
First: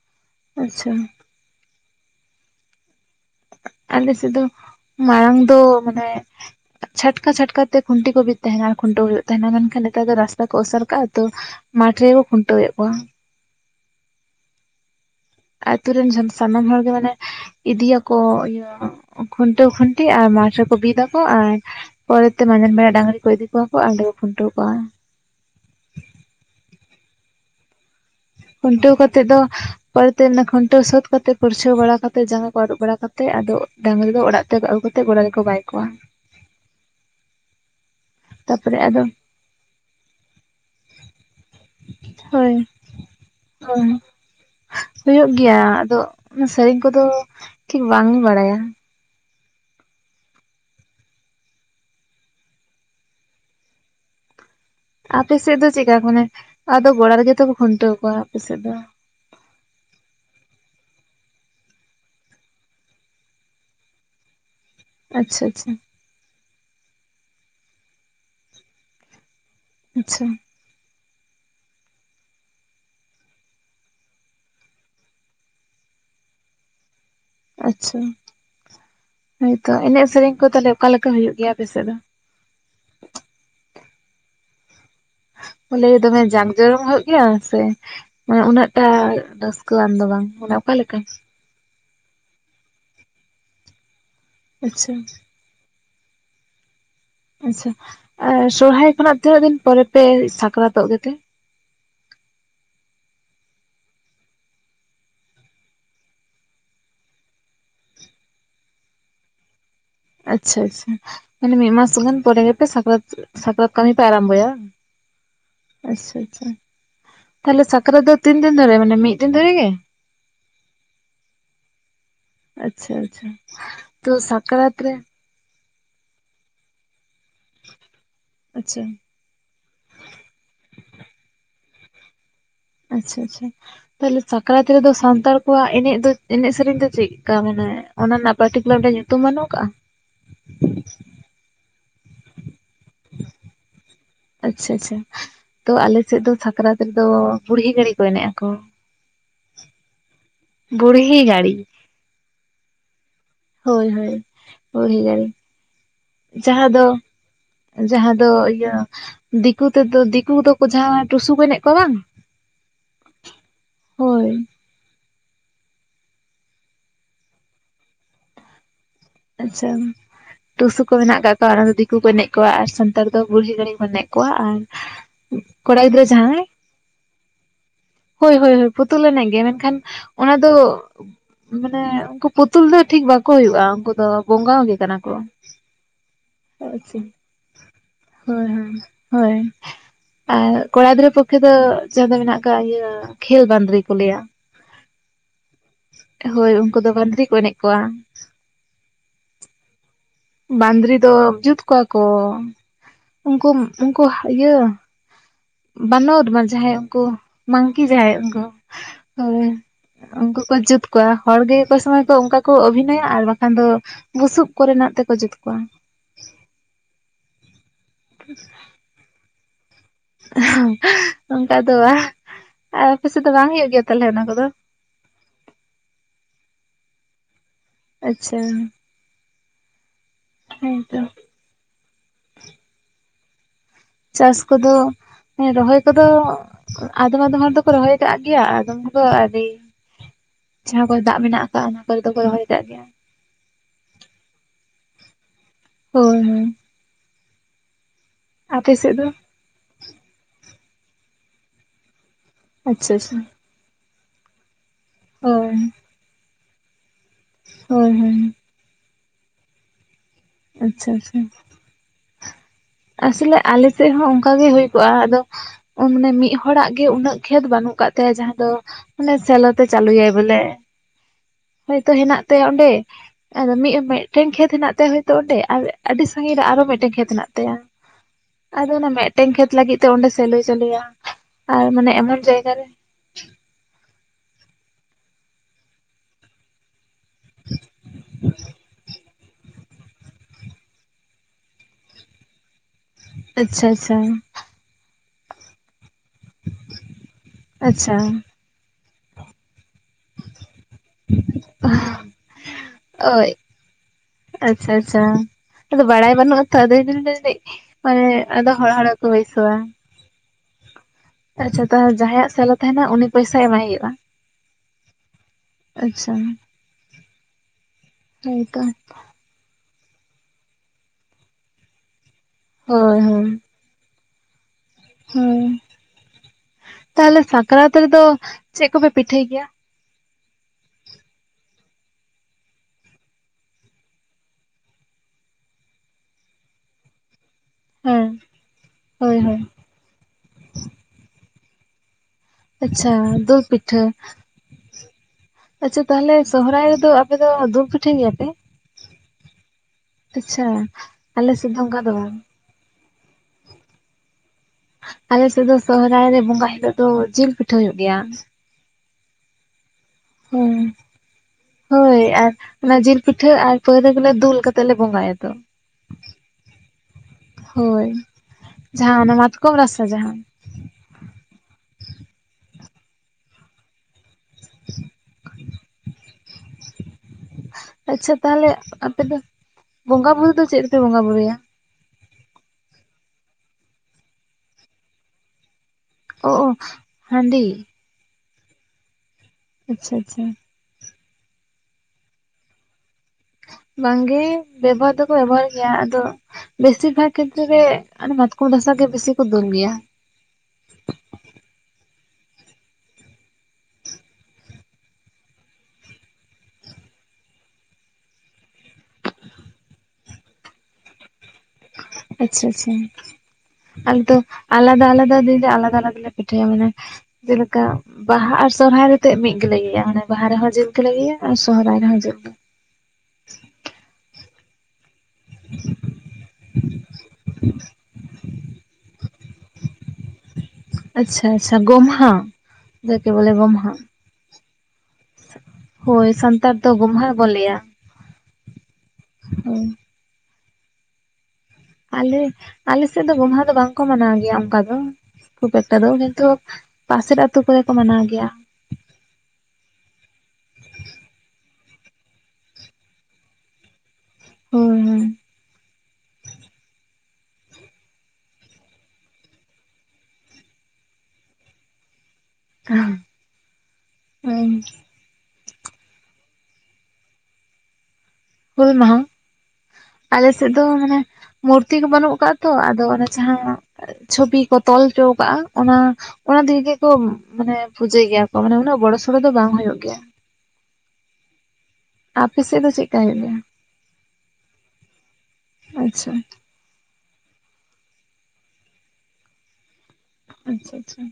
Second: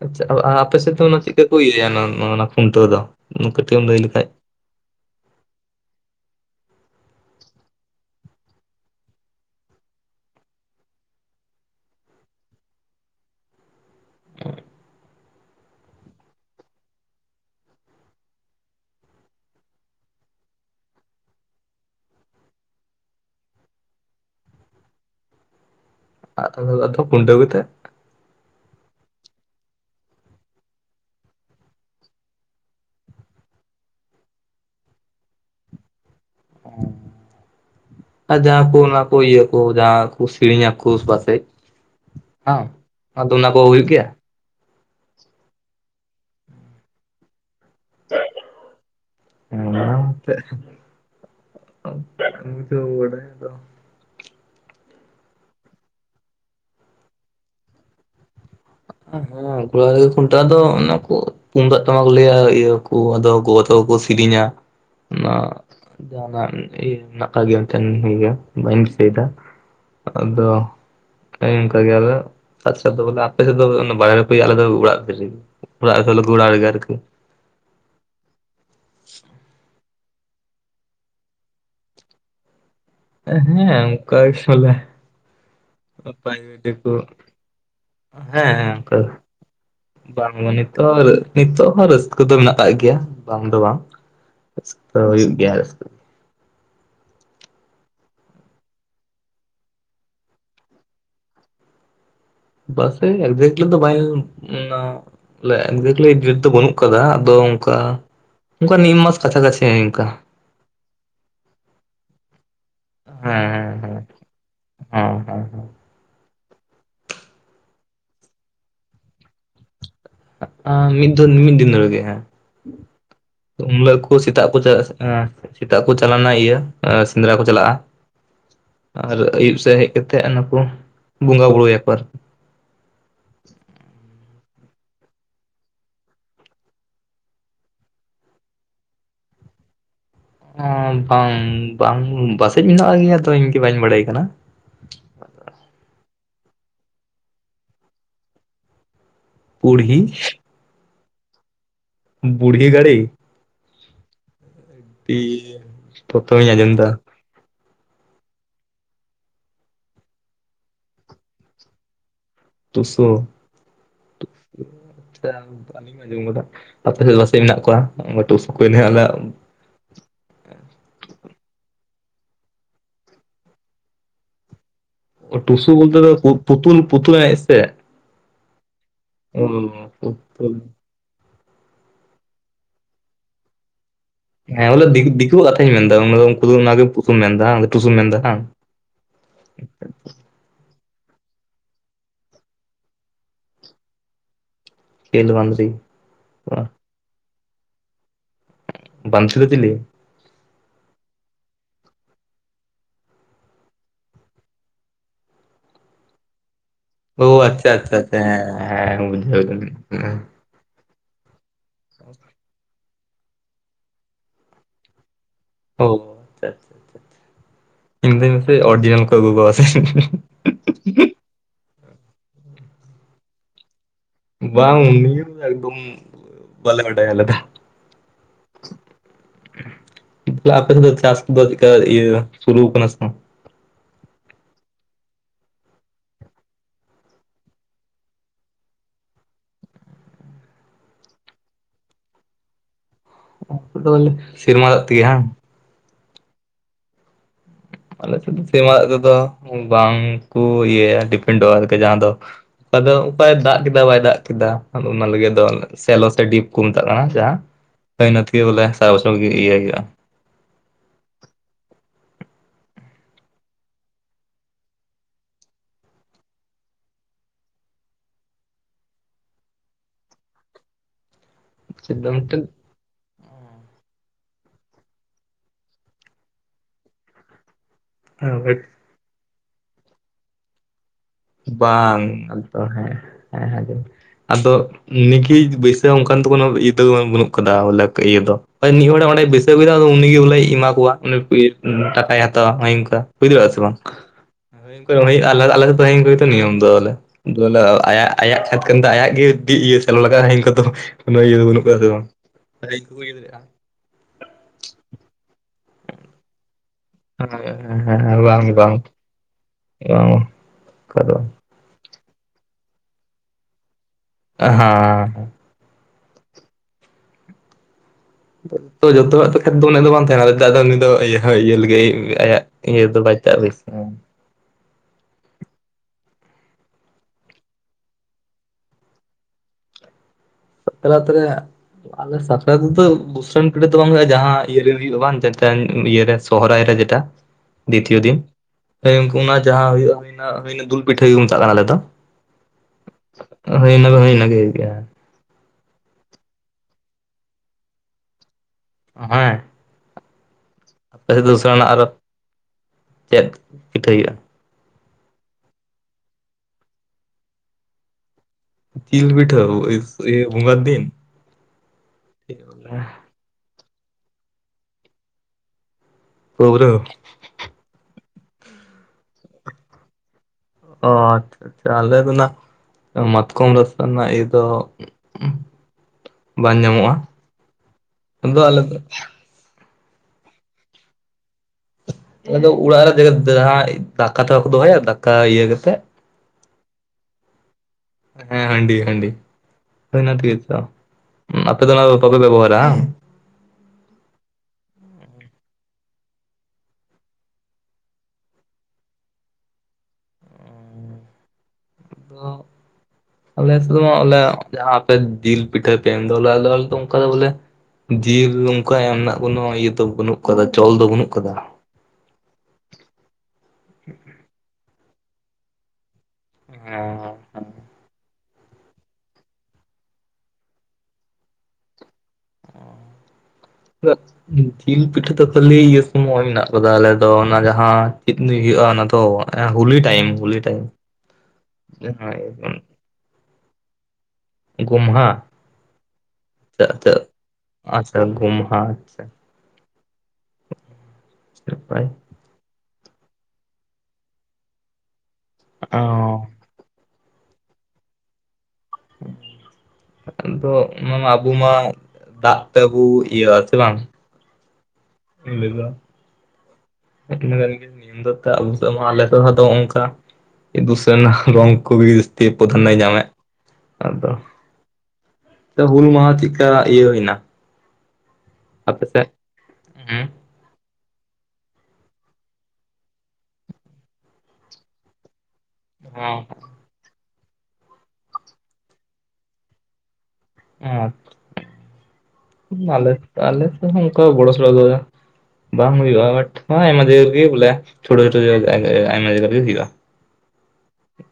A: ᱟᱪᱪᱷᱟ ᱟᱼᱟᱯᱮ
B: ᱟᱪᱪᱷᱟ
A: ᱥᱮᱫ ᱫᱚ ᱚᱱᱟ ᱪᱮᱫ ᱠᱟ ᱠᱚ ᱤᱭᱟᱹᱭᱟ ᱚᱱᱟ ᱚᱱᱟ ᱠᱷᱩᱱᱴᱟᱹᱣ ᱫᱚ? ᱠᱟᱹᱴᱤᱡ ᱮᱢ ᱞᱟᱹᱭ
B: ᱟᱞᱮ
A: ᱞᱮᱠᱷᱟᱡ
B: ᱥᱮᱫ ᱫᱚ ᱢᱟᱲᱟᱝ ᱫᱚ ᱢᱟᱱᱮ ᱪᱷᱟᱴᱠᱟ ᱪᱷᱟᱴᱠᱟᱛᱮ ᱠᱷᱩᱱᱴᱤ ᱠᱚ ᱵᱤᱫ ᱛᱟᱦᱮᱱᱟ ᱟᱨ ᱠᱷᱩᱱᱴᱟᱹᱣ ᱦᱩᱭᱩᱜ ᱛᱟᱦᱮᱱᱟ, ᱢᱮᱱᱠᱷᱟᱱ ᱱᱮᱛᱟᱨ ᱫᱚ ᱨᱟᱥᱛᱟ ᱠᱚ ᱚᱥᱟᱨ ᱠᱟᱜᱼᱟ ᱛᱚ ᱢᱟᱴᱷ ᱨᱮᱜᱮᱠᱚ ᱠᱷᱩᱱᱴᱟᱹᱣ ᱮᱜ ᱠᱚᱣᱟ᱾ ᱟᱛᱩ ᱨᱤᱱ ᱡᱦᱟᱱ ᱥᱟᱱᱟᱢ ᱦᱚᱲᱜᱮ ᱢᱟᱱᱮ ᱤᱫᱤᱭᱟᱠᱚ ᱤᱭᱟᱹ ᱠᱷᱩᱱᱴᱟᱹᱣ ᱠᱷᱩᱱᱴᱤ ᱟᱨ ᱢᱟᱴ ᱨᱮᱠᱚ ᱵᱤᱫᱟᱠᱚ, ᱟᱨ ᱯᱚᱨᱮᱛᱮ ᱢᱟᱱᱮ ᱢᱟᱡᱟᱱ ᱵᱮᱲᱟ ᱰᱟᱝᱨᱤ ᱠᱚ ᱤᱫᱤᱠᱚᱣᱟᱠᱚ ᱟᱨ ᱚᱸᱰᱮ ᱠᱚ ᱠᱷᱩᱱᱴᱟᱹᱣ ᱠᱚᱣᱟ᱾
A: ᱟ ᱛᱟᱦᱚᱞᱮ ᱫᱚ [unintelligible] ᱠᱦᱩᱱᱴᱟᱹᱣ ᱠᱟᱛᱮ
B: ᱠᱷᱩᱱᱴᱟᱹᱣ ᱠᱟᱛᱮᱫ ᱫᱚ ᱯᱚᱨᱮᱛᱮ ᱚᱱᱟ ᱠᱷᱩᱱᱴᱟᱹᱣ ᱥᱟᱹᱛ ᱠᱟᱛᱮ ᱯᱟᱹᱨᱪᱟᱹ ᱵᱟᱲᱟ ᱠᱟᱛᱮ ᱡᱟᱸᱜᱟ ᱠᱚ ᱟᱹᱨᱩᱵ ᱵᱟᱲᱟ ᱠᱟᱛᱮᱫ ᱟᱫᱚ ᱰᱟᱝᱨᱤᱫᱚ ᱚᱲᱟᱜ ᱛᱮᱠᱚ ᱟᱹᱜᱩ ᱠᱟ -ᱛᱮᱫ ᱜᱚᱲᱟ ᱜᱮᱠᱚ ᱵᱟᱭ ᱠᱚᱜᱣᱟ᱾
A: ᱟᱨ ᱡᱟᱦᱟᱸ ᱠᱚ
B: ᱛᱟᱯᱚᱨᱮ
A: ᱚᱱᱟ
B: ᱟᱫᱚ
A: ᱠᱚ ᱤᱭᱟᱹ ᱠᱚ ᱡᱟᱦᱟᱸ ᱠᱚ ᱥᱮᱨᱤᱧᱟᱠᱚ ᱥᱮ ᱯᱟᱥᱮᱡ
B: ᱦᱳᱭ
A: ᱦᱚᱸ ᱟᱫᱚ ᱚᱱᱟ ᱠᱚ
B: ᱦᱳᱭ
A: ᱦᱩᱭᱩᱜ ᱜᱮᱭᱟ?
B: ᱦᱩᱭᱩᱜ ᱜᱮᱭᱟ ᱟᱫᱚ ᱥᱮᱨᱮᱧ ᱠᱚᱫᱚ ᱴᱷᱤᱠ ᱵᱟᱝᱧ ᱵᱟᱲᱟᱭᱟ᱾
A: [unintelligible]
B: ᱟᱯᱮ ᱥᱮᱫ ᱫᱚ ᱪᱮᱜᱠᱟ ᱠᱚ ᱢᱟᱱᱮ ᱟᱫᱚ ᱜᱚᱲᱟ ᱨᱮᱜᱮ ᱛᱚᱠᱚ ᱠᱷᱩᱱᱴᱟᱹᱣ ᱠᱚᱣᱟ ᱟᱯᱮ ᱥᱮᱫ ᱫᱚ,
A: ᱦᱮᱸ ᱜᱚᱲᱟᱮ ᱨᱮᱜᱮ ᱠᱷᱩᱱᱴᱟᱹᱣ ᱟᱫᱚ ᱚᱱᱟ ᱠᱚ ᱛᱩᱢᱫᱟᱜ ᱴᱟᱢᱟᱠ ᱠᱚ ᱞᱟᱹᱭᱟ ᱤᱭᱟᱹ ᱠᱚ ᱟᱫᱚ ᱜᱚᱜᱚ ᱛᱟᱠᱚ ᱠᱩ ᱠᱤᱨᱤᱧᱟ, ᱚᱱᱟ
B: ᱟᱪᱪᱷᱟ ᱟᱪᱪᱷᱟ
A: ᱡᱟᱦᱟᱱᱟᱜ ᱤᱭᱟᱹ ᱦᱮᱱᱟᱜ ᱟᱠᱟᱜᱼᱜᱮᱭᱟ ᱮᱱᱛᱮ ᱦᱩᱭᱩᱜ ᱜᱤᱭᱟ ᱵᱟᱹᱧ ᱫᱤᱥᱟᱹ ᱮᱫᱟ,
B: ᱟᱪᱪᱷᱟ
A: ᱟᱫᱚ ᱚᱱᱮ ᱚᱱᱠᱟ ᱜᱮ [unintelligible] ᱛᱮᱫᱚ ᱵᱟᱞᱮ ᱟᱫ ᱟᱯᱮ ᱥᱮᱫ ᱫᱚ ᱵᱟᱦᱨᱮ ᱨᱤᱯᱮ ᱤᱭᱟᱹ ᱟᱞᱮ ᱫᱚ ᱚᱲᱟᱜ ᱵᱷᱤᱛᱤᱨ ᱨᱮᱜᱮ ᱚᱲᱟᱜ ᱨᱮᱫᱚ ᱜᱚᱲᱟ ᱨᱮᱜᱮ ᱟᱨᱠᱤ,
B: ᱟᱪᱪᱷᱟ, ᱦᱳᱭᱛᱚ ᱮᱱᱮᱡ ᱥᱮᱨᱮᱧ ᱠᱚ ᱛᱟᱦᱚᱞᱮ ᱚᱠᱟᱞᱮᱠᱟ ᱦᱩᱭᱩᱜ ᱜᱮᱭᱟ ᱟᱯᱮ ᱥᱮᱫ ᱫᱚ?
A: ᱦᱮᱸ ᱚᱱᱠᱟᱜᱮ ᱵᱚᱞᱮ,
B: ᱵᱚᱞᱮ ᱫᱚᱢᱮ ᱡᱟᱱ
A: ᱱᱟᱯᱟᱭ ᱜᱮ
B: ᱡᱚᱨᱚᱢ ᱦᱩᱭᱩᱜ
A: ᱠᱚ
B: ᱜᱮᱭᱟ ᱥᱮ ᱢᱟᱱᱮ
A: ᱦᱮᱸ
B: ᱩᱱᱟᱹᱜᱴᱟ
A: ᱚᱱᱠᱟ
B: ᱨᱟᱹᱥ ᱼᱠᱟ. ᱟᱱᱫᱚ ᱵᱟᱝ ᱟᱱᱟ ᱚᱠᱟᱞᱮᱠᱟ?
A: ᱱᱤᱛᱚᱜ ᱦᱚᱸ ᱨᱟᱹᱥᱠᱟᱹ ᱫᱚ ᱢᱮᱱᱟᱜ ᱠᱟᱜ ᱜᱮᱭᱟ ᱵᱟᱝ ᱫᱚ ᱵᱟᱝ ᱨᱟᱹᱥᱠᱟᱹ
B: ᱟᱪᱪᱷᱟ
A: ᱫᱚ ᱦᱩᱭᱩᱜ ᱜᱮᱭᱟ᱾
B: ᱟᱪᱪᱷᱟ, ᱥᱚᱨᱦᱟᱭ ᱠᱷᱚᱱᱟᱜ ᱛᱤᱱᱟᱹᱜ ᱫᱤᱱ ᱯᱚᱨᱮ ᱯᱮ ᱥᱟᱠᱨᱟᱛᱚᱜ ᱜᱮᱛᱮ?
A: ᱵᱟᱥᱮ [unintelligible] [inaudible] ᱫᱚ ᱵᱟᱹᱱᱩᱜ ᱟᱠᱟᱫᱟ ᱟᱫᱚ ᱚᱱᱠᱟ ᱚᱱᱠᱟ ᱢᱤᱫ ᱢᱟᱥ ᱠᱟᱪᱷᱟ ᱠᱟᱪᱷᱤ ᱱᱝᱠᱟ,
B: ᱟᱪᱪᱷᱟ ᱟᱪᱪᱷᱟ ᱢᱟᱱᱮ ᱢᱤᱫ ᱢᱟᱥ ᱜᱟᱱ ᱯᱚᱨᱮ ᱜᱮᱯᱮ ᱥᱟᱠᱨᱟ ᱥᱟᱠᱨᱟᱛ ᱠᱟᱹᱢᱤ ᱯᱮ ᱟᱨᱟᱢᱵᱚᱭᱟ ᱵᱟᱝ?
A: ᱦᱩᱸ ᱦᱩᱸ᱾
B: ᱟᱪᱪᱷᱟ ᱟᱪᱪᱷᱟ, ᱛᱟᱦᱞᱮ ᱥᱟᱠᱨᱟᱛ ᱫᱚ ᱛᱤᱱᱫᱤᱱ ᱫᱷᱟᱨᱮ ᱢᱟᱱᱮ ᱢᱤᱫ ᱫᱤᱱ ᱫᱷᱟᱨᱮ ᱜᱮ?
A: ᱢᱤᱫ ᱫᱚ ᱢᱤᱫ ᱫᱤᱱ ᱨᱮᱜᱮ ᱦᱮᱸ,
B: ᱟᱪᱪᱷᱟ ᱟᱪᱪᱷᱟ
A: ᱩᱱᱤᱞᱳᱜ
B: ᱛᱚ
A: ᱠᱚ ᱥᱮᱛᱟᱜ ᱠᱚ
B: ᱥᱟᱠᱨᱟᱛ
A: ᱪᱟᱞᱟᱜ
B: ᱨᱮ
A: ᱥᱮᱛᱟᱜ ᱠᱚ ᱪᱟᱞᱟᱣᱱᱟ ᱤᱭᱟᱹ ᱥᱮᱸᱫᱽᱨᱟ ᱠᱚ ᱪᱟᱞᱟᱜᱼᱟ,
B: ᱟᱪᱪᱷᱟ᱾
A: ᱟᱨ ᱟᱭᱩᱵ ᱥᱮᱫ ᱦᱮᱡ ᱠᱟᱛᱮᱜ ᱱᱟᱠᱚ ᱵᱚᱸᱜᱟ ᱵᱩᱨᱩᱭ ᱭᱟᱠᱚ ᱟᱨᱠᱤ᱾
B: ᱟᱪᱷᱟ ᱟᱪᱷᱟ, ᱛᱟᱦᱞᱮ ᱥᱟᱠᱨᱟᱛ ᱨᱮᱫᱚ ᱥᱟᱱᱛᱟᱲ ᱠᱚᱣᱟᱜ ᱮᱱᱮᱡ ᱫᱚ ᱮᱱᱮᱡ ᱥᱮᱨᱮᱧ ᱫᱚ ᱪᱮᱫᱞᱮᱠᱟ ᱢᱟᱱᱮ ᱚᱱᱟ ᱨᱮᱱᱟᱜ ᱯᱟᱨᱴᱤᱠᱩᱞᱟᱨ ᱢᱤᱫᱴᱟᱝ ᱧᱩᱛᱩᱢ ᱵᱟᱹᱱᱩᱜ ᱟᱠᱟᱜᱼᱟ?
A: ᱵᱟᱝ ᱵᱟᱝ ᱯᱟᱥᱮᱡ ᱢᱮᱱᱟᱜ ᱜᱮᱭᱟ ᱛᱚ ᱤᱧ ᱜᱮ ᱵᱟᱹᱧ ᱵᱟᱲᱟᱭ ᱠᱟᱱᱟ᱾
B: ᱟᱪᱪᱷᱟ ᱟᱪᱪᱷᱟ, ᱛᱚ ᱟᱞᱮ ᱥᱮᱫ ᱫᱚ ᱥᱟᱠᱨᱟᱛ ᱨᱮᱫᱚ ᱵᱩᱲᱦᱤ ᱜᱟᱹᱰᱤ ᱠᱚ ᱮᱱᱮᱡ ᱟᱠᱚ᱾
A: ᱵᱩᱲᱦᱤ
B: ᱵᱩᱲᱦᱤ ᱜᱟᱹᱲᱤ᱾
A: ᱵᱩᱲᱦᱤ ᱜᱟᱹᱲᱤ,
B: ᱦᱳᱭ ᱦᱳᱭ ᱦᱩᱭ ᱵᱩᱲᱦᱤ ᱜᱟ. ᱲᱤ,
A: ᱯᱨᱚᱛᱷᱚᱢᱤᱧ
B: ᱡᱟᱦᱟᱸ
A: ᱟᱸᱡᱚᱢ
B: ᱫᱚ
A: ᱫᱟ
B: ᱡᱟᱦᱟᱸ ᱫᱚ ᱤᱭᱟᱹ, ᱫᱤᱠᱩ ᱛᱮᱫᱚ ᱫᱤᱠᱩ ᱫᱚᱠᱚ ᱡᱟᱦᱟᱸ ᱴᱩᱥᱩ ᱠᱚ ᱮᱱᱮᱡ ᱠᱚᱣᱟ ᱵᱟᱝ?
A: ᱛᱩᱥᱩ᱾
B: ᱦᱳᱭ
A: ᱟᱪᱷᱟ ᱟᱹᱞᱤᱧ ᱟᱸᱡᱚᱢ ᱠᱟᱫᱟ ᱟᱯᱮ ᱥᱮᱫ ᱯᱟᱥᱮᱡ ᱢᱮᱱᱟᱜ ᱠᱚᱣᱟ ᱴᱩᱥᱩ ᱠᱚ ᱮᱱᱮᱡ ᱟ ᱟᱞᱮ,
B: ᱟᱪᱷᱟ, ᱴᱩᱥᱩ ᱠᱚ ᱢᱮᱱᱟᱜ ᱠᱟᱫ ᱠᱚᱣᱟ ᱚᱱᱟ ᱫᱚ ᱫᱤᱠᱩ ᱠᱚ ᱮᱱᱮᱡ ᱠᱚᱣᱟ᱾ ᱟᱨ ᱥᱟᱱᱛᱟᱲ ᱫᱚ ᱵᱩᱲᱦᱤ ᱜᱟᱹᱲᱤ ᱠᱚ ᱮᱱᱮᱡ ᱠᱚᱣᱟ ᱟᱨ,
A: ᱴᱩᱥᱩ
B: ᱠᱚᱲᱟ
A: ᱵᱚᱞᱛᱮ
B: ᱜᱤᱫᱽᱨᱟᱹ
A: ᱫᱚ
B: ᱡᱟᱦᱟᱸᱭ
A: ᱯᱩᱛᱩᱞ ᱯᱩᱛᱩᱞ ᱮᱱᱮᱡ ᱥᱮ?
B: ᱦᱳᱭ ᱦᱳᱭ ᱯᱩᱛᱩᱞ ᱮᱱᱮᱡ ᱜᱮ,
A: ᱚ
B: ᱢᱮᱱᱠᱷᱟᱱ ᱚᱱᱟ ᱫᱚ,
A: ᱯᱩᱛᱩᱞ
B: ᱢᱟᱱᱮ ᱩᱱᱠᱩ ᱯᱩᱛᱩᱞ ᱫᱚ ᱴᱷᱤᱠ ᱵᱟᱠᱚ ᱦᱩᱭᱩᱜᱼᱟ ᱾ ᱩᱱᱠᱩ ᱫᱚ, ᱵᱚᱸᱜᱟ
A: ᱦᱮᱸ
B: ᱜᱮ
A: ᱵᱚᱞᱮ
B: ᱠᱟᱱᱟ
A: ᱫᱤᱠ,
B: ᱠᱚ᱾
A: ᱫᱤᱠᱩᱣᱟᱜ ᱠᱟᱛᱷᱟᱧ ᱢᱮᱱ ᱮᱫᱟ᱾ ᱛᱳᱵᱮ ᱚᱱᱟ ᱜᱮ
B: ᱟᱪᱪᱷᱟ᱾
A: ᱯᱩᱛᱩ ᱢᱮᱱᱫᱟ ᱴᱩᱥᱩᱢ ᱢᱮᱱᱫᱟ ᱵᱟᱝ?
B: ᱦᱳᱭ ᱦᱳᱭ ᱦᱳᱭ ᱟᱨ ᱠᱚᱲᱟ ᱜᱤᱫᱽᱨᱟᱹ ᱯᱚᱠᱷᱮ ᱫᱚ ᱡᱟᱦᱟᱸ ᱫᱚ ᱢᱮᱱᱟᱜ ᱠᱟᱫᱟ ᱤᱭᱟᱹ, ᱠᱷᱮᱞ ᱵᱟᱸᱫᱽᱨᱤ ᱠᱚ ᱞᱟᱹᱭᱟ᱾
A: ᱠᱷᱮᱞ ᱢᱟᱸᱫᱽᱨᱤ᱾
B: ᱦᱳᱭ ᱩᱱᱠᱩ ᱫᱚ ᱵᱟᱸᱫᱽᱨᱤ ᱠᱚ ᱮᱱᱮᱡ ᱠᱚᱣᱟ᱾
A: ᱵᱟᱸᱫᱽᱨᱤ ᱫᱚ ᱪᱤᱞᱤ?
B: ᱵᱟᱸᱫᱽᱨᱤ ᱫᱚ ᱡᱩᱛ ᱠᱚᱣᱟ ᱠᱚ, ᱩᱱᱠᱩ ᱩᱱᱠᱩ ᱤᱭᱟᱹ, ᱵᱟᱱᱚᱨ ᱡᱟᱦᱟᱸᱭ ᱩᱱᱠᱩ
A: ᱳ ᱟᱪᱪᱷᱟ
B: ᱢᱟᱸᱝᱠᱤ
A: ᱟᱪᱪᱷᱟ
B: ᱡᱟᱦᱟᱸᱭ
A: ᱟᱪᱪᱷᱟ
B: ᱩᱱᱠᱩ
A: ᱦᱮᱸ ᱦᱮᱸ ᱵᱩᱡᱷᱟᱹᱣ
B: ᱦᱚᱸ
A: ᱠᱤᱫᱟᱹᱧ ᱦᱮᱸ ᱳ
B: ᱩᱱᱠᱩ, ᱠᱚ ᱡᱩᱛ ᱠᱚᱣᱟ᱾ ᱦᱚᱲ ᱜᱮ ᱚᱠᱟ ᱥᱚᱢᱚᱭ ᱠᱚ ᱚᱱᱠᱟ ᱠᱚ ᱚᱵᱷᱤᱱᱚᱭᱟ ᱟᱨ ᱵᱟᱠᱷᱟᱱ ᱫᱚ ᱵᱩᱥᱩᱵ ᱠᱚᱨᱮᱱᱟᱜ ᱛᱮᱠᱚ, ᱠᱚ ᱡᱩᱛ ᱠᱚᱣᱟ᱾
A: ᱚ ᱟᱪᱷᱟ ᱟᱪᱷᱟ ᱟᱪᱷᱟ, ᱤᱧ ᱫᱚᱧ ᱢᱟᱥᱮ ᱚᱸᱨᱤᱡᱤᱱᱟ ᱠᱚ ᱟᱹᱜᱩ ᱠᱚᱣᱟ ᱥᱮ ᱪᱮᱫ?
B: ᱚᱱᱠᱟ ᱫᱚ ᱵᱟᱝ ᱟᱨ ᱟᱯᱮᱥᱮᱫ ᱫᱚ ᱵᱟᱝ ᱦᱩᱭᱩᱜ ᱜᱮᱭᱟ᱾ ᱛᱟᱦᱚᱞᱮ ᱚᱱᱟ ᱠᱚᱫᱚ
A: ᱵᱟᱝ ᱱᱤᱭᱟᱹᱫᱚ ᱮᱠᱫᱚᱢ ᱵᱚᱞᱮ ᱵᱟᱰᱟᱭᱟ ᱟᱞᱮ ᱫᱚ᱾
B: ᱟᱪᱷᱟ᱾
A: ᱟᱯᱮ ᱥᱮᱫ ᱫᱚ
B: ᱦᱮᱸᱛᱚ
A: ᱪᱟᱥ ᱠᱚᱫᱚ ᱪᱮᱜᱠᱟ ᱤᱭᱟᱹ ᱥᱩᱨᱩ ᱠᱟᱱᱟ ᱥᱮ ᱵᱟᱝ?
B: ᱪᱟᱥ ᱠᱚᱫᱚ, ᱦᱮᱸ ᱨᱚᱦᱚᱭ ᱠᱚᱫᱚ, ᱟᱫᱚᱢ ᱟᱫᱚᱢ ᱦᱚᱲ ᱫᱚᱠᱚ ᱨᱚᱦᱚᱭ ᱠᱟᱫ ᱜᱮᱭᱟ ᱟᱫᱚᱢ ᱫᱚ ᱟᱹᱣᱨᱤ᱾ ᱡᱟᱦᱟᱸ ᱠᱚᱨᱮ ᱫᱟᱜ ᱢᱮᱱᱟᱜ ᱠᱟᱜ-ᱟ, ᱚᱱᱟ ᱠᱚᱨᱮ ᱫᱚ ᱠᱚ ᱨᱚᱦᱚᱭ ᱠᱟᱜ ᱜᱮᱭᱟ᱾
A: [unintelligible] ᱥᱮᱨᱢᱟ ᱫᱟᱜ ᱛᱮᱜᱮ ᱵᱟᱝ?
B: ᱦᱳᱭ ᱦᱳᱭ᱾
A: ᱟᱞᱮ ᱥᱮᱫ ᱫᱚ
B: ᱟᱯᱮ
A: ᱥᱤᱨᱢᱟ ᱫᱟᱜ
B: ᱥᱮᱫ ᱫᱚ
A: ᱛᱮᱫᱚ, ᱵᱟᱝ ᱠᱚ ᱤᱭᱟᱹᱭᱟ ᱰᱤᱯᱮᱱᱰᱚᱜᱼᱟ ᱡᱟᱦᱟᱸ ᱫᱚ,
B: ᱟᱪᱪᱷᱟ
A: ᱟᱫᱚ
B: ᱟᱪᱪᱷᱟ
A: ᱚᱠᱟᱭ ᱫᱟᱜ ᱠᱮᱫᱟ ᱵᱟᱭ ᱫᱟᱜ ᱠᱮᱫᱟ ᱟᱫᱚ ᱚᱱᱟ ᱞᱟᱹᱜᱤᱫ ᱫᱚ
B: ᱦᱳᱭ
A: ᱥᱮᱞᱚ ᱥᱮ ᱰᱤᱯ ᱠᱚ ᱢᱮᱛᱟᱜ ᱠᱟᱱᱟ ᱡᱟᱦᱟᱸ,
B: ᱦᱳᱭ
A: ᱦᱚᱭ
B: ᱦᱳᱭ
A: ᱚᱱᱟ ᱛᱮᱜᱮ ᱵᱚᱞᱮ ᱥᱟᱨᱟ ᱵᱚᱪᱚᱨ ᱜᱮ ᱤᱭᱟᱹ ᱦᱩᱭᱩᱜᱼᱟ᱾
B: ᱟᱪᱪᱷᱟ ᱟᱪᱪᱷᱟ, ᱟᱥᱚᱞᱮ ᱟᱞᱮ ᱥᱮᱫ ᱦᱚᱸ ᱚᱱᱠᱟ ᱜᱮ ᱦᱩᱭ ᱠᱚᱜᱼᱟ ᱟᱫᱚ, ᱩᱱᱱᱮ ᱢᱤᱫ ᱦᱚᱲᱟᱜ ᱜᱮ ᱩᱱᱟᱹᱜ ᱠᱷᱮᱛ ᱵᱟᱹᱱᱩᱜ ᱠᱟᱫ ᱛᱟᱭᱟ ᱡᱟᱦᱟᱸ ᱫᱚ, ᱢᱟᱱᱮ ᱥᱮᱞᱚ ᱛᱮ ᱪᱟᱞᱩᱭᱟᱭ ᱵᱚᱞᱮ᱾ ᱦᱳᱭᱛᱳ
A: ᱪᱮᱫ ᱫᱚ
B: ᱦᱮᱱᱟᱜ
A: ᱢᱤᱫᱴᱮᱱ
B: ᱛᱟᱭᱟ ᱚᱸᱰᱮ, ᱟᱫᱚ ᱢᱤᱫ ᱢᱤᱫᱴᱮᱱ ᱠᱷᱮᱛ ᱦᱮᱱᱟᱜ ᱛᱟᱭᱟ ᱦᱳᱭᱛᱳ ᱚᱸᱰᱮ, ᱟᱹᱰᱤ ᱥᱟᱺᱜᱤᱧ ᱨᱮ ᱟᱨᱦᱚ ᱢᱤᱫᱴᱮᱱ ᱠᱷᱮᱛ ᱦᱮᱱᱟᱜ ᱛᱟᱭᱟ᱾ ᱟᱫᱚ ᱚᱱᱟ ᱢᱮᱫᱴᱮᱱ ᱠᱷᱮᱛ ᱞᱟᱹᱜᱤᱫ ᱛᱮ ᱚᱸᱰᱮ ᱥᱮᱞᱳᱭ ᱪᱟᱹᱞᱩᱭᱟ᱾ ᱟᱨ ᱢᱟᱱᱮ
A: ᱵᱟᱝ
B: ᱮᱢᱚᱱ ᱡᱟᱭᱜᱟ
A: ᱟᱛᱚ
B: ᱨᱮ
A: ᱦᱮᱸ, ᱟᱫᱚ ᱱᱮᱠᱤᱡ ᱵᱟᱹᱭᱥᱟᱹᱣ ᱚᱱᱠᱟᱱ ᱛᱚ ᱠᱳᱱᱳ [inaudible] ᱵᱟᱹᱱᱩᱜ ᱠᱟᱫᱟ ᱵᱚᱞᱮ ᱤᱭᱟᱹ ᱫᱚ [inaudible] ᱱᱤᱭᱟᱹ ᱫᱷᱟᱣ ᱫᱚ ᱩᱱᱤᱜᱮ ᱵᱚᱞᱮ ᱮᱢᱟ ᱠᱚᱣᱟ ᱩᱱᱤ ᱴᱟᱠᱟᱭ ᱦᱟᱛᱟᱣᱟ ᱚᱱᱠᱟ ᱦᱩᱭᱩᱜ ᱟᱥᱮ
B: ᱟᱪᱪᱷᱟ
A: ᱵᱟᱝ?
B: ᱟᱪᱪᱷᱟ
A: ᱦᱩᱭᱩᱜ-ᱟ ᱟᱞ ᱟᱞᱟᱫᱟ ᱱᱤᱭᱚᱢ ᱫᱚ
B: ᱟᱪᱪᱷᱟ
A: ᱟᱭᱟᱜ ᱟᱭᱟᱜ ᱠᱷᱟᱹ, ᱢᱮᱱ ᱫᱚ ᱟᱭᱟᱜ ᱜᱮ ᱫᱤᱭᱟᱹ ᱥᱮᱞ ᱞᱟᱜᱼᱟ ᱤᱧᱫᱚ ᱤᱭᱟᱹ ᱫᱚ ᱵᱟᱹᱱᱩᱜ ᱠᱚᱣᱟ ᱥᱮ ᱵᱟᱝ?
B: ᱳᱭ ᱟᱪᱪᱷᱟ, ᱟᱪᱪᱷᱟ, ᱟᱫᱚ ᱵᱟᱲᱟᱭ ᱵᱟᱹᱱᱩᱜ ᱟᱛᱚ ᱟᱫᱚᱧ ᱢᱮᱱ ᱮᱫᱟ ᱡᱟᱹᱱᱤᱡ
A: ᱦᱮᱸ
B: ᱢᱟᱱᱮ ᱟᱫᱚ ᱦᱚᱲ ᱦᱚᱲ [unintelligible]
A: ᱚ ᱠᱟ ᱫᱚ
B: ᱟᱪᱪᱷᱟ ᱛᱟᱦᱚᱞᱮ ᱡᱟᱦᱟᱸᱭᱟᱜ ᱥᱮᱞᱚ ᱛᱟᱦᱮᱱᱟ ᱩᱱᱤ ᱯᱚᱭᱥᱟ ᱮᱢᱟᱭ ᱦᱩᱭᱩᱜᱼᱟ᱾
A: ᱦᱟᱸ
B: ᱟᱪᱪᱷᱟ ᱦᱳᱭᱛᱚ
A: ᱡᱚᱛᱚᱣᱟᱜ [unintelligible] ᱩᱱᱟᱹᱜ ᱫᱚ ᱵᱟᱝ ᱛᱟᱦᱮᱱᱟ ᱟᱫᱚ ᱩᱱᱤ ᱫᱚ ᱤᱭᱟᱹ ᱦᱚᱸ ᱤᱭᱟ. ᱞᱤᱜᱟᱭᱤᱫ ᱟᱭᱟᱜ ᱤᱭᱟᱹ ᱫᱚ
B: ᱦᱳᱭ
A: ᱵᱟᱭ ᱛᱟᱵ ᱦᱩᱭᱩᱜ ᱛᱟᱢᱟ
B: ᱦᱩᱸ ᱛᱟᱦᱚᱞᱮ ᱥᱟᱠᱨᱟᱛ ᱨᱮᱫᱚ ᱪᱮᱫ ᱠᱚᱯᱮ ᱯᱤᱴᱷᱟᱹᱭ ᱜᱮᱭᱟ?
A: ᱥᱟᱠᱨᱟᱛ ᱨᱮᱭᱟᱜ ᱟᱞᱮ ᱥᱟᱠᱨᱟᱛ ᱨᱮᱫᱚ ᱫᱩᱥᱟᱹᱱ ᱯᱩᱡᱟᱹ ᱫᱚ ᱵᱟᱝ ᱦᱩᱭᱩᱜᱼᱟ, ᱡᱟᱦᱟᱸ ᱤᱭᱟᱹ ᱨᱮ ᱦᱩᱭᱩᱜᱼᱟ ᱵᱟᱝ ᱡᱮᱴᱟ ᱤᱭᱟᱹ ᱨᱮ ᱥᱚᱦᱚᱨᱟᱭ ᱨᱮ ᱡᱮᱴᱟ᱾ [inaudible] ᱫᱤᱛᱤᱭᱚ
B: ᱦᱮᱸ
A: ᱫᱤᱱ, ᱦᱮᱸ
B: ᱦᱳᱭ
A: ᱚᱱᱟ
B: ᱦᱳᱭ
A: ᱡᱟᱸᱦᱟ ᱦᱩᱭᱩᱜ ᱫᱩᱞ ᱯᱤᱴᱷᱟᱹ ᱜᱮ ᱢᱮᱛᱟᱜ ᱠᱟᱱᱟ ᱟᱞᱮ ᱫᱚ᱾
B: ᱟᱪᱪᱷᱟ ᱫᱩᱞ ᱯᱤᱴᱷᱟᱹ
A: ᱦᱮᱸ [unintelligible] ᱦᱩᱭᱩᱜ ᱜᱮᱭᱟ᱾
B: ᱟᱪᱪᱷᱟ ᱛᱟᱦᱚᱞᱮ ᱥᱚᱦᱚᱨᱟᱭ ᱨᱮᱫᱚ ᱟᱯᱮ ᱫᱚ ᱫᱩᱞ ᱯᱤᱴᱷᱟᱹᱭ ᱜᱮᱭᱟ ᱯᱮ?
A: ᱦᱮᱸ
B: ᱟᱪᱪᱷᱟ ᱟᱞᱮ
A: ᱫᱚᱥᱨᱟ
B: ᱥᱮᱫ
A: ᱱᱟᱜ
B: ᱚᱱᱠᱟ
A: ᱫᱚ
B: ᱵᱟᱝ
A: ᱪᱮᱫ ᱯᱤᱴᱷᱟᱹᱭ ᱦᱩᱭᱩᱜᱼᱟ?
B: ᱟᱞᱮ ᱥᱮᱫ ᱫᱚ ᱥᱚᱦᱚᱨᱟᱭ ᱨᱮ ᱵᱚᱸᱜᱟᱭ ᱦᱤᱞᱳᱜ ᱫᱚ ᱡᱤᱞ ᱯᱤᱴᱷᱟᱹ ᱦᱩᱭᱩᱜ ᱜᱮᱭᱟ᱾
A: ᱡᱤᱞ ᱯᱤᱴᱷᱟ. [unintelligible] ᱤᱭᱟᱹ ᱵᱚᱸᱜᱟ
B: ᱦᱳᱭ
A: ᱫᱤᱱ?
B: ᱦᱳᱭ ᱟᱨ ᱚᱱᱟ ᱡᱤᱞ ᱯᱤᱴᱷᱟᱹ ᱟᱨ ᱯᱟᱹᱣᱨᱟᱹ ᱫᱚᱞᱮ ᱫᱩᱞ ᱠᱟᱛᱮᱫ ᱞᱮ ᱵᱚᱸᱜᱟᱭᱟ ᱛᱚ᱾
A: ᱯᱟᱹᱣᱨᱟᱹ
B: ᱦᱳᱭ, ᱡᱟᱸᱦᱟᱸ ᱚᱱᱟ ᱢᱟᱛᱠᱚᱢ ᱨᱟᱥᱟ ᱡᱟᱸᱦᱟᱸ᱾
A: ᱚ [unintelligible] ᱟᱞᱮ ᱫᱚ ᱱᱟᱜ ᱢᱟᱛᱠᱚᱢ ᱨᱟᱥᱟ ᱨᱮᱱᱟᱜ ᱤᱭᱟᱹ ᱫᱚ ᱵᱟᱝ ᱧᱟᱢᱚᱜᱼᱟ᱾
B: ᱟᱪᱪᱷᱟ
A: ᱟᱫᱚ
B: ᱛᱟᱦᱚᱞᱮ
A: ᱟᱞᱮ
B: ᱟᱯᱮ ᱫᱚ ᱵᱚᱸᱜᱟ ᱵᱩᱨᱩ ᱫᱚ ᱪᱮᱫ ᱨᱮᱯᱮ ᱵᱚᱸᱜᱟ ᱵᱩᱨᱩᱭᱟ?
A: ᱟᱫᱚ ᱚᱲᱟᱜ ᱨᱮ [unintelligible] ᱡᱟᱦᱟᱸᱭ ᱫᱟᱠᱟ ᱛᱮ ᱵᱟᱠᱚ ᱫᱚᱦᱚᱭᱟ ᱫᱟᱠᱟ ᱤᱭᱟᱹ ᱠᱟᱛᱮᱜ᱾
B: ᱚ ᱦᱟᱸᱰᱤ᱾
A: ᱦᱮᱸ ᱦᱟᱺᱰᱤ ᱦᱟᱺᱰᱤ,
B: ᱟᱪᱪᱷᱟ
A: ᱤᱱᱟᱹ
B: ᱟᱪᱪᱷᱟ
A: ᱛᱮᱜᱮ ᱛᱚ᱾ ᱟᱯᱮ ᱫᱚ ᱚᱱᱟ ᱵᱟᱯᱮ ᱵᱮᱵᱚᱦᱟᱨᱟ ᱵᱟᱝ
B: ᱵᱟᱝ ᱜᱮ ᱵᱮᱵᱚᱦᱟᱨ ᱫᱚᱠᱚ ᱵᱮᱵᱚᱦᱟᱨ ᱜᱮᱭᱟ ᱟᱫᱚ ᱵᱮᱥᱤᱨ ᱵᱷᱟᱜᱽ ᱠᱷᱮᱛᱨᱮ ᱨᱮ ᱢᱟᱛᱠᱚᱢ ᱨᱟᱥᱟ ᱜᱮ ᱵᱮᱥᱤ ᱠᱚ ᱫᱩᱞ ᱜᱮᱭᱟ᱾
A: [inaudible] ᱟᱞᱮ ᱥᱮᱫ ᱢᱟ ᱟᱞᱮ ᱡᱟᱦᱟᱸ ᱟᱯᱮ ᱡᱤᱞ ᱯᱤᱴᱷᱟᱹ ᱯᱮ ᱮᱢ ᱮᱢᱫᱚ ᱟᱞᱮ ᱫᱚ ᱵᱟᱞᱮ ᱫᱚ ᱟᱱᱠᱟ ᱵᱟᱞᱮ ᱡᱤᱞ ᱚᱱᱠᱟ ᱮᱢ ᱨᱮᱱᱟᱜ ᱠᱚᱱᱚ ᱤᱭᱟᱹ ᱫᱚ ᱵᱟᱹᱱᱩᱜ ᱠᱟᱫᱟ ᱪᱚᱞ ᱫᱚ ᱵᱟᱹᱱᱩᱜ ᱠᱟᱫᱟ᱾
B: ᱟᱪᱪᱷᱟ ᱟᱪᱪᱷᱟ ᱟᱞᱮ ᱫᱚ ᱟᱞᱟᱫᱟ ᱟᱞᱟᱫᱟ ᱫᱤᱱ ᱨᱮ ᱟᱞᱟᱫᱟ ᱟᱞᱟᱫᱟ ᱜᱮᱞᱮ ᱯᱤᱴᱷᱟᱹᱭᱟ ᱢᱟᱱᱮ ᱡᱮᱞᱮᱠᱟ ᱵᱟᱦᱟ ᱟᱨ ᱥᱚᱦᱨᱟᱭ ᱨᱮᱛᱮᱫ ᱢᱤᱫ ᱜᱮᱞᱮ ᱤᱭᱟ. ᱭᱟ ᱢᱟᱱᱮ ᱵᱟᱦᱟ ᱨᱮᱦᱚᱸ ᱡᱤᱞ ᱜᱮᱞᱮ ᱤᱭᱟᱹᱭᱟ ᱟᱨ ᱥᱚᱨᱚᱨᱟᱭ ᱨᱮᱦᱚᱸ ᱡᱤᱞ ᱜᱮ᱾
A: [unintelligible] ᱡᱤᱞ ᱯᱤᱴᱷᱟᱹ ᱫᱚ ᱠᱷᱟᱹᱞᱤ ᱤᱭᱟᱹ ᱥᱚᱢᱚᱭ ᱢᱮᱱᱟᱜ ᱟᱠᱟᱫᱟ, ᱟᱞᱮ ᱫᱚ ᱚᱱᱟ ᱡᱟᱦᱟᱸ [unintelligible] ᱦᱩᱭᱩᱜᱼᱟ ᱚᱱᱟ ᱫᱚ ᱮᱸ ᱦᱩᱞᱤ ᱴᱟᱭᱤᱢ ᱦᱩᱞᱤ ᱴᱟᱭᱤᱢ᱾
B: ᱟᱪᱪᱷᱟ ᱟᱪᱪᱷᱟ ᱜᱚᱢᱦᱟ ᱡᱟᱠᱮ ᱵᱚᱞᱮ ᱜᱚᱢᱦᱟ᱾
A: ᱜᱚᱢᱦᱟ,
B: ᱦᱳᱭ ᱥᱟᱱᱛᱟᱲ ᱫᱚ ᱜᱚᱢᱦᱟ
A: ᱟᱪᱪᱷᱟ
B: ᱜᱮᱵᱚ ᱞᱟᱹᱭᱟ᱾
A: [unintelligible] ᱜᱚᱢᱦᱟ ᱟᱪᱪᱷᱟ᱾
B: ᱦᱩᱸ ᱾
A: [unintelligible] ᱥᱟᱨᱯᱨᱟᱭᱤᱡ
B: ᱞᱟᱹᱭᱟᱹᱧ ᱟᱞᱮ ᱥᱮᱫ ᱫᱚ ᱜᱚᱢᱦᱟ ᱫᱚ ᱵᱟᱝᱠᱚ ᱢᱟᱱᱟᱣ ᱜᱮᱭᱟ ᱚᱱᱠᱟ ᱫᱚ ᱠᱷᱩᱵ ᱮᱠᱴᱟ ᱫᱚ ᱠᱤᱱᱛᱩ
A: ᱚ
B: ᱯᱟᱥᱮᱨ ᱟᱹᱛᱩ ᱠᱚᱨᱮ ᱠᱚ ᱢᱟᱱᱟᱣ ᱜᱮᱭᱟ ᱾
A: [unintelligible] ᱟᱫᱚ ᱢᱟᱱᱮ ᱟᱵᱚ ᱢᱟ ᱫᱟᱜ ᱛᱮᱵᱚ ᱤᱭᱟᱹ-ᱟ ᱦᱮᱪᱮ ᱵᱟᱝ ᱾
B: ᱦᱳᱭ ᱦᱳᱭ ᱾
A: ᱤᱧ ᱤᱧ ᱞᱟᱹᱭ ᱮᱫᱟ [inaudible] [unintelligible] ᱟᱞᱮ ᱥᱮᱫ ᱢᱟ ᱟᱞᱮ ᱥᱮᱫ ᱦᱚᱸ ᱟᱫᱚ ᱱᱚᱝᱠᱟ ᱮᱠ ᱫᱩᱥᱨᱟ ᱱᱟ ᱨᱚᱝ ᱠᱚ ᱜᱤᱥ ᱛᱮ ᱯᱨᱚᱫᱷᱟᱱᱚᱭ ᱧᱟᱢᱮᱫ ᱟᱫᱚ, [inaudible]
B: ᱦᱳᱭ
A: ᱚᱱᱛᱮ ᱦᱩᱞ ᱢᱟᱦᱟ ᱪᱮᱫᱠᱟ ᱤᱭᱟᱹ ᱦᱩᱭ ᱮᱱᱟ?
B: ᱦᱩᱞ ᱢᱟᱦᱟ
A: ᱦᱮᱸ
B: [inaudible] ᱟᱞᱮ ᱥᱮᱫ ᱫᱚ ᱢᱟᱱᱮ ᱢᱩᱨᱛᱤ ᱠᱚ ᱵᱟᱹᱱᱩᱜ ᱟᱠᱟᱫ-ᱟ ᱛᱚ, ᱟᱫᱚ ᱚᱱᱮ ᱡᱟᱦᱟᱸ ᱪᱷᱚᱵᱤ ᱠᱚ ᱛᱚᱞ ᱦᱚᱪᱚ ᱟᱠᱟᱜᱼᱟ ᱚᱱᱟ ᱚᱱᱟ ᱫᱤᱠ ᱜᱮᱠᱚ ᱢᱟᱱᱮ ᱯᱩᱡᱟᱹᱭ ᱜᱮᱭᱟ ᱠᱚ ᱢᱟᱱᱮ ᱩᱱᱟᱹᱜ ᱵᱚᱲᱚ ᱥᱚᱲᱚ ᱫᱚ ᱵᱟᱝ ᱦᱩᱭᱩᱜ ᱜᱮᱭᱟ ᱾ ᱟᱯᱮ ᱥᱮᱫ ᱫᱚ
A: [unintelligible] ᱟᱞᱮ
B: ᱪᱮᱫᱠᱟ ᱦᱩᱭᱩᱜ ᱜᱮᱭᱟ
A: ᱟᱞᱮ ᱥᱮᱫ ᱦᱚ ᱚᱱᱠᱟ ᱵᱚᱲᱚ ᱥᱚᱲᱚ ᱫᱚ ᱵᱟᱝ ᱦᱩᱭᱩᱜᱼᱟ,
B: ᱟᱪᱪᱷᱟ
A: ᱵᱟᱴ ᱦᱚ ᱟᱭᱢᱟ ᱡᱟᱭᱜᱟ ᱨᱮᱜᱮ ᱵᱚᱞᱮ ᱪᱷᱳᱴᱚ ᱪᱷᱳᱴᱚ ᱟᱭᱢᱟ ᱡᱟᱭᱜᱟ ᱨᱮᱜᱮ ᱦᱩᱭᱩᱜ -ᱟ ᱾
B: ᱟᱪᱪᱷᱟ ᱟᱪᱪᱷᱟ ᱾